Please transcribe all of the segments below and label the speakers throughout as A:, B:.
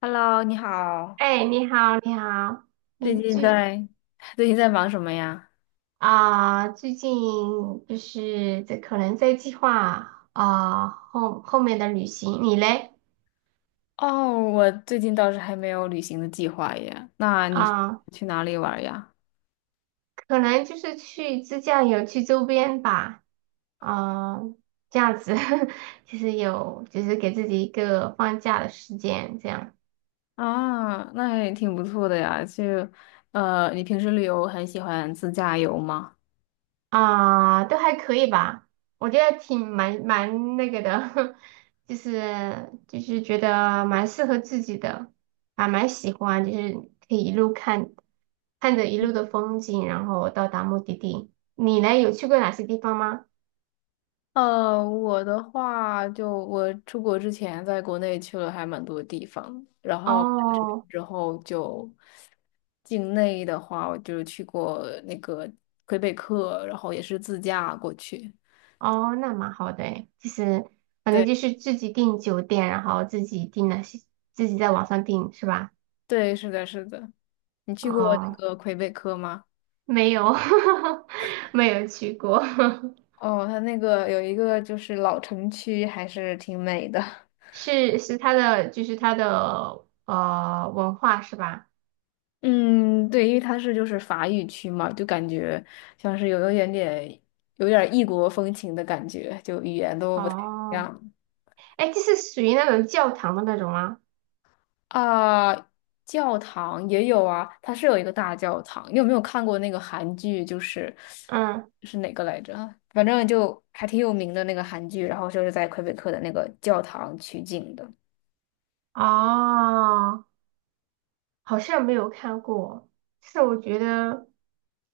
A: Hello，你好，
B: 哎，你好，你好，
A: 最
B: 你
A: 近
B: 最
A: 在最近在忙什么呀？
B: 啊、最近就是在可能在计划后面的旅行，你嘞
A: 哦，我最近倒是还没有旅行的计划耶。那你是
B: 啊、
A: 去哪里玩呀？
B: 可能就是去自驾游去周边吧，啊、这样子 就是有就是给自己一个放假的时间，这样。
A: 啊，那也挺不错的呀。你平时旅游很喜欢自驾游吗？
B: 啊，都还可以吧，我觉得挺蛮那个的，就是觉得蛮适合自己的，还蛮喜欢，就是可以一路看着一路的风景，然后到达目的地。你呢，有去过哪些地方吗？
A: 呃，我的话，就我出国之前在国内去了还蛮多地方，然后来这边
B: 哦
A: 之后就境内的话，我就去过那个魁北克，然后也是自驾过去。
B: 哦，那蛮好的诶就是反正
A: 对
B: 就是自己订酒店，然后自己订那些，自己在网上订是吧？
A: 对，是的，是的。你去过那
B: 哦，
A: 个魁北克吗？
B: 没有，没有去过。
A: 哦，它那个有一个就是老城区，还是挺美的。
B: 是他的，就是他的文化是吧？
A: 嗯，对，因为它是就是法语区嘛，就感觉像是有一点点有点异国风情的感觉，就语言都不太一
B: 哦，
A: 样。
B: 哎，这是属于那种教堂的那种吗？
A: 啊，教堂也有啊，它是有一个大教堂。你有没有看过那个韩剧？就是
B: 嗯，
A: 是哪个来着啊？反正就还挺有名的那个韩剧，然后就是在魁北克的那个教堂取景的。
B: 哦，好像没有看过。是我觉得，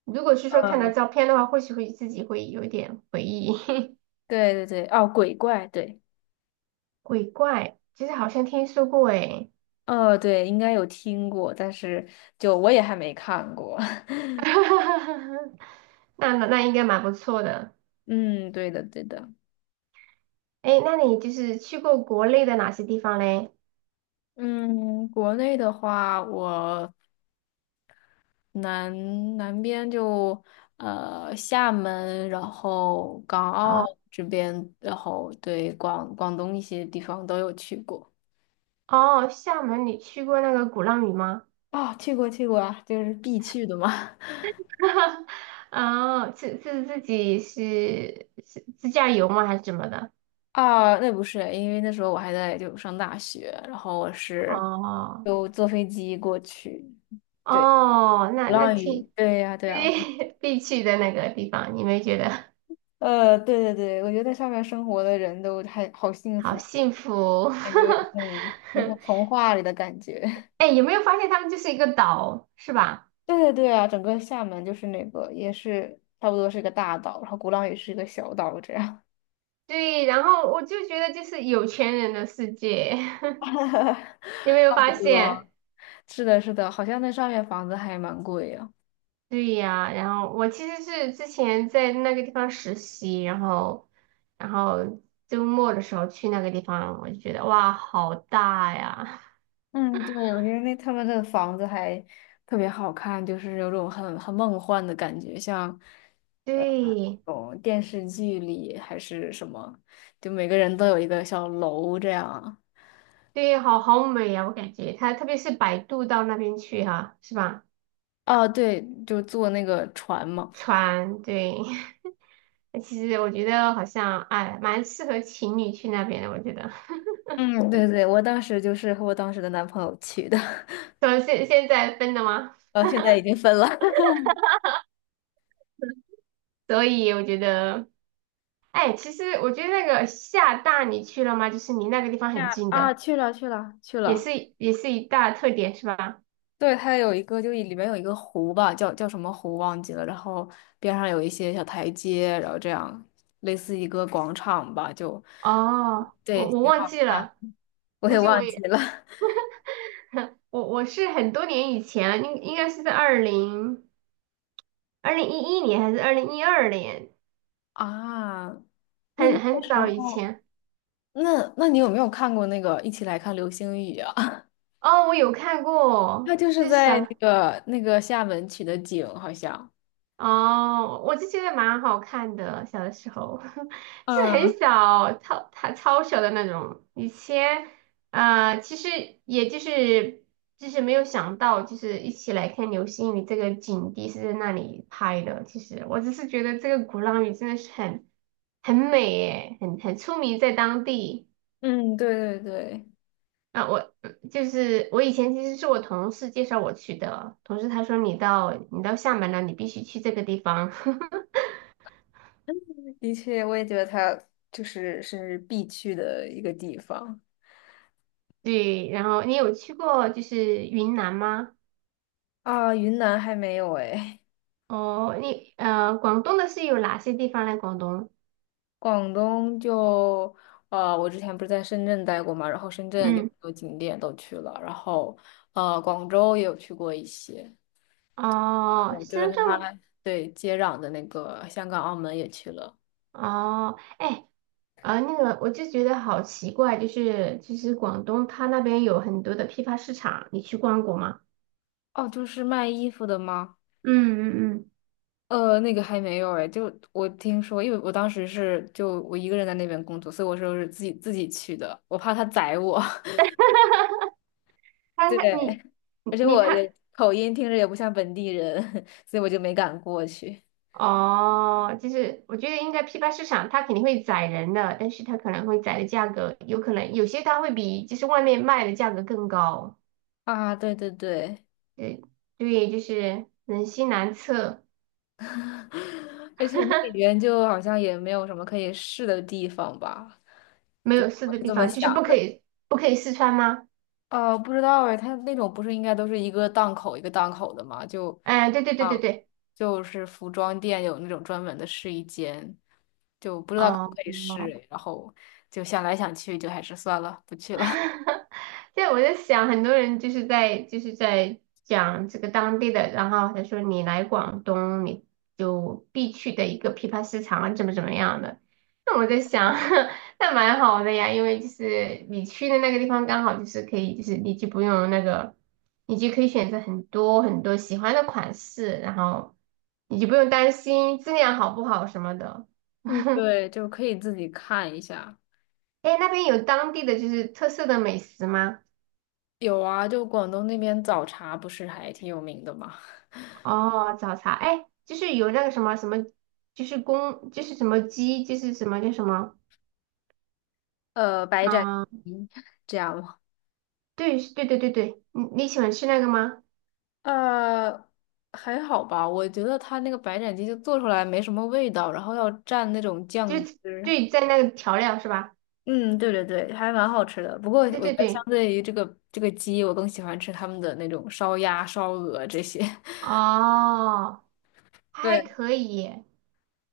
B: 如果是说看到
A: 呃，
B: 照片的话，或许会自己会有一点回忆。
A: 对对对，哦，鬼怪，对，
B: 鬼怪，其实好像听说过哎。
A: 哦对，应该有听过，但是就我也还没看过。
B: 那应该蛮不错的。
A: 嗯，对的对的。
B: 哎，那你就是去过国内的哪些地方嘞？
A: 嗯，国内的话，我南南边就呃厦门，然后港澳
B: 哦
A: 这边，然后对广东一些地方都有去过。
B: 哦，厦门你去过那个鼓浪屿吗？
A: 啊、去过去过啊，就是必去的嘛。
B: 哦，是自己是自驾游吗？还是怎么的？
A: 啊，那不是，因为那时候我还在就上大学，然后我是
B: 哦
A: 就坐飞机过去。对，
B: 哦，那
A: 鼓
B: 那
A: 浪屿，
B: 挺
A: 对呀、对呀、
B: 对 必去的那个地方，你没觉得
A: 呃，对对对，我觉得在上面生活的人都还好幸
B: 好
A: 福，
B: 幸福？
A: 感觉 嗯，就是童话里的感觉。
B: 哎，有没有发现他们就是一个岛，是吧？
A: 对对对啊，整个厦门就是那个也是差不多是个大岛，然后鼓浪屿是一个小岛这样。
B: 对，然后我就觉得就是有钱人的世界，你有没有
A: 差不
B: 发现？
A: 多。是的，是的，好像那上面房子还蛮贵呀、
B: 对呀，然后我其实是之前在那个地方实习，然后周末的时候去那个地方，我就觉得哇，好大呀！
A: 嗯，对，我觉得那他们的房子还特别好看，就是有种很梦幻的感觉，像 呃，
B: 对，
A: 种电视剧里还是什么，就每个人都有一个小楼这样啊。
B: 对，好美呀，我感觉它特别是摆渡到那边去哈、是吧？
A: 哦，对，就坐那个船嘛。
B: 船，对，那其实我觉得好像哎，蛮适合情侣去那边的，我觉得。
A: 嗯，对对，我当时就是和我当时的男朋友去的。
B: 所以现在分了吗？
A: 呃，现在已经分了。
B: 所以我觉得，哎，其实我觉得那个厦大你去了吗？就是离那个地方很
A: 呀
B: 近
A: 啊，
B: 的。
A: 去了去了去
B: 也
A: 了，
B: 是也是一大特点是吧？
A: 对，它有一个，就里面有一个湖吧，叫什么湖忘记了，然后边上有一些小台阶，然后这样类似一个广场吧，就
B: 哦，
A: 对，
B: 我
A: 挺
B: 忘
A: 好
B: 记
A: 看。
B: 了，
A: 我
B: 估
A: 也
B: 计我
A: 忘记
B: 也
A: 了
B: 我是很多年以前了，应该是在2011年还是2012年，
A: 啊。那那
B: 很
A: 个时
B: 早以
A: 候，
B: 前。
A: 那那你有没有看过那个《一起来看流星雨》啊？
B: 哦，我有看
A: 它
B: 过，
A: 就是
B: 就是
A: 在那
B: 小
A: 个那个厦门取的景，好像。
B: 哦，我就觉得蛮好看的，小的时候 是
A: 嗯
B: 很小，超小的那种。以前，其实也就是没有想到，就是一起来看流星雨这个景地是在那里拍的。其实我只是觉得这个鼓浪屿真的是很美耶，很出名在当地。
A: 嗯，对对对。
B: 啊，我就是我以前其实是我同事介绍我去的，同事他说你到厦门了，你必须去这个地方。
A: 的确，我也觉得它就是是必去的一个地方
B: 对，然后你有去过就是云南吗？
A: 啊。云南还没有哎，
B: 哦，广东的是有哪些地方呢？广东，
A: 广东就呃，我之前不是在深圳待过嘛，然后深圳有很
B: 嗯，
A: 多景点都去了，然后呃，广州也有去过一些，
B: 哦，
A: 我就是
B: 深
A: 跟
B: 圳吗？
A: 它对接壤的那个香港、澳门也去了。
B: 哦，哎，那个我就觉得好奇怪，就是广东它那边有很多的批发市场，你去逛过吗？
A: 哦，就是卖衣服的吗？
B: 嗯嗯嗯，
A: 呃，那个还没有哎，就我听说，因为我当时是就我一个人在那边工作，所以我说是自己去的，我怕他宰我。
B: 它
A: 对，
B: 它你
A: 而
B: 你
A: 且
B: 你
A: 我
B: 看，
A: 也口音听着也不像本地人，所以我就没敢过去。
B: 哦，就是我觉得应该批发市场它肯定会宰人的，但是它可能会宰的价格，有可能有些它会比就是外面卖的价格更高。
A: 啊，对对对，
B: 对对，就是人心难测，
A: 而且那里边 就好像也没有什么可以试的地方吧，
B: 没
A: 就
B: 有试
A: 我
B: 的
A: 是
B: 地
A: 这么
B: 方，就是
A: 想的。
B: 不可以试穿吗？
A: 哦，不知道哎，它那种不是应该都是一个档口的吗？就，
B: 哎，对对对对
A: 啊，
B: 对，
A: 就是服装店有那种专门的试衣间，就不知道可不
B: 哦，
A: 可以试哎然后就想来想去，就还是算了，不去了。
B: 对，我在想，很多人就是在讲这个当地的，然后他说你来广东，你就必去的一个批发市场啊，怎么怎么样的。那我在想，那蛮好的呀，因为就是你去的那个地方刚好就是可以，就是你就不用那个，你就可以选择很多很多喜欢的款式，然后你就不用担心质量好不好什么的。
A: 嗯，对，就可以自己看一下。
B: 哎那边有当地的就是特色的美食吗？
A: 有啊，就广东那边早茶不是还挺有名的吗？
B: 哦，早茶，哎，就是有那个什么什么，就是公，就是什么鸡，就是什么叫什么
A: 呃，白斩
B: 啊？
A: 鸡 这样吗？
B: 对，对对对对，你喜欢吃那个吗？
A: 呃，还好吧，我觉得它那个白斩鸡就做出来没什么味道，然后要蘸那种
B: 就
A: 酱
B: 是
A: 汁。
B: 对，在那个调料是吧？
A: 嗯，对对对，还蛮好吃的。不过我
B: 对
A: 觉
B: 对
A: 得相
B: 对，
A: 对于这个鸡，我更喜欢吃他们的那种烧鸭、烧鹅这些。
B: 哦，还
A: 对
B: 可以耶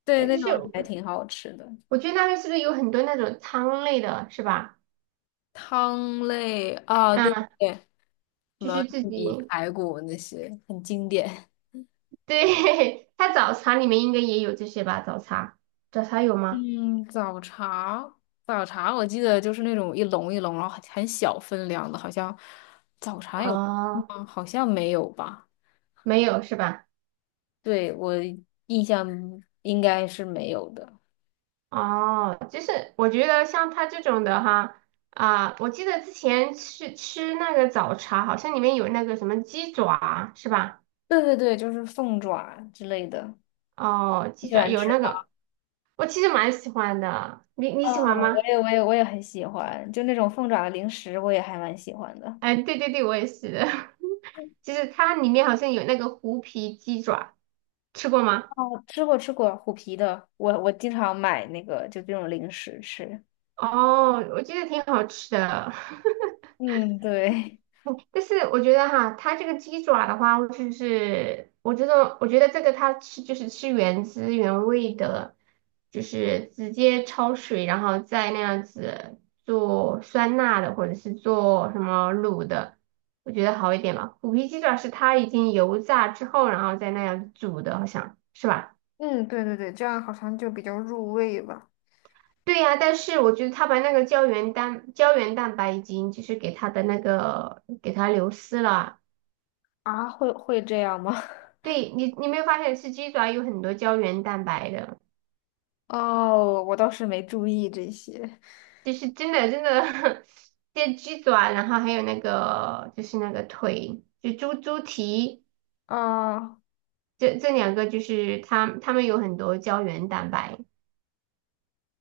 A: 对，那
B: 就
A: 种还
B: 是
A: 挺好吃的。
B: 我觉得那边是不是有很多那种汤类的，是吧？
A: 汤类啊，对对
B: 嗯，
A: 对，什
B: 就
A: 么
B: 是自
A: 玉
B: 己，
A: 米排骨那些很经典。
B: 对，它早茶里面应该也有这些吧？早茶，早茶有吗？
A: 嗯，早茶，早茶，我记得就是那种一笼一笼，然后很小分量的，好像早茶有
B: 哦，
A: 吗？好像没有吧？
B: 没有是吧？
A: 对，我印象应该是没有的。
B: 哦，就是我觉得像他这种的哈，我记得之前吃那个早茶，好像里面有那个什么鸡爪，是吧？
A: 对对对，就是凤爪之类的，
B: 哦，
A: 你
B: 鸡
A: 喜
B: 爪
A: 欢
B: 有
A: 吃
B: 那
A: 吗？
B: 个，我其实蛮喜欢的，你
A: 啊、
B: 喜欢吗？
A: 我也很喜欢，就那种凤爪的零食，我也还蛮喜欢的。
B: 哎，对对对，我也是的，就是它里面好像有那个虎皮鸡爪，吃过吗？
A: 哦，吃过虎皮的，我经常买那个就这种零食吃。
B: 哦，我觉得挺好吃的。
A: 嗯，对，
B: 但是我觉得哈，它这个鸡爪的话，就是我觉得这个它吃就是吃原汁原味的，就是直接焯水，然后再那样子做酸辣的，或者是做什么卤的，我觉得好一点吧。虎皮鸡爪是它已经油炸之后，然后再那样煮的，好像是吧？
A: 嗯，对对对，这样好像就比较入味吧。
B: 对呀，但是我觉得它把那个胶原蛋白已经就是给它的那个给它流失了，
A: 啊，会这样吗？
B: 对你，你没有发现吃鸡爪有很多胶原蛋白的，
A: 哦，我倒是没注意这些。
B: 就是真的真的，这鸡爪，然后还有那个就是那个腿，就猪蹄，
A: 啊，
B: 这两个就是它们有很多胶原蛋白，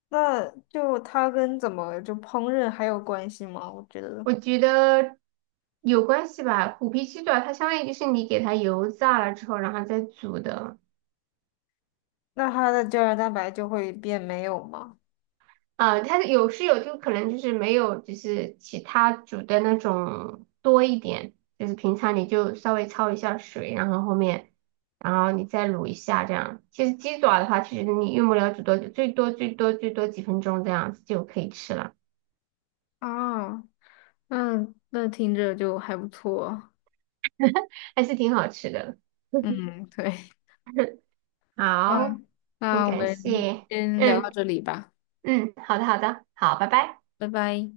A: 那就它跟怎么就烹饪还有关系吗？我觉得，
B: 我觉得有关系吧。虎皮鸡爪它相当于就是你给它油炸了之后，然后再煮的。
A: 那它的胶原蛋白就会变没有吗？
B: 啊，它有是有，就可能就是没有，就是其他煮的那种多一点，就是平常你就稍微焯一下水，然后后面，然后你再卤一下这样。其实鸡爪的话，其实你用不了煮多久，最多最多最多几分钟这样子就可以吃了，
A: 啊，那那听着就还不错。
B: 还是挺好吃的。
A: 嗯，对，
B: 好，
A: 嗯，
B: 很
A: 那我
B: 感
A: 们
B: 谢，
A: 先聊
B: 嗯
A: 到这里吧，
B: 嗯，好的好的，好，拜拜。
A: 拜拜。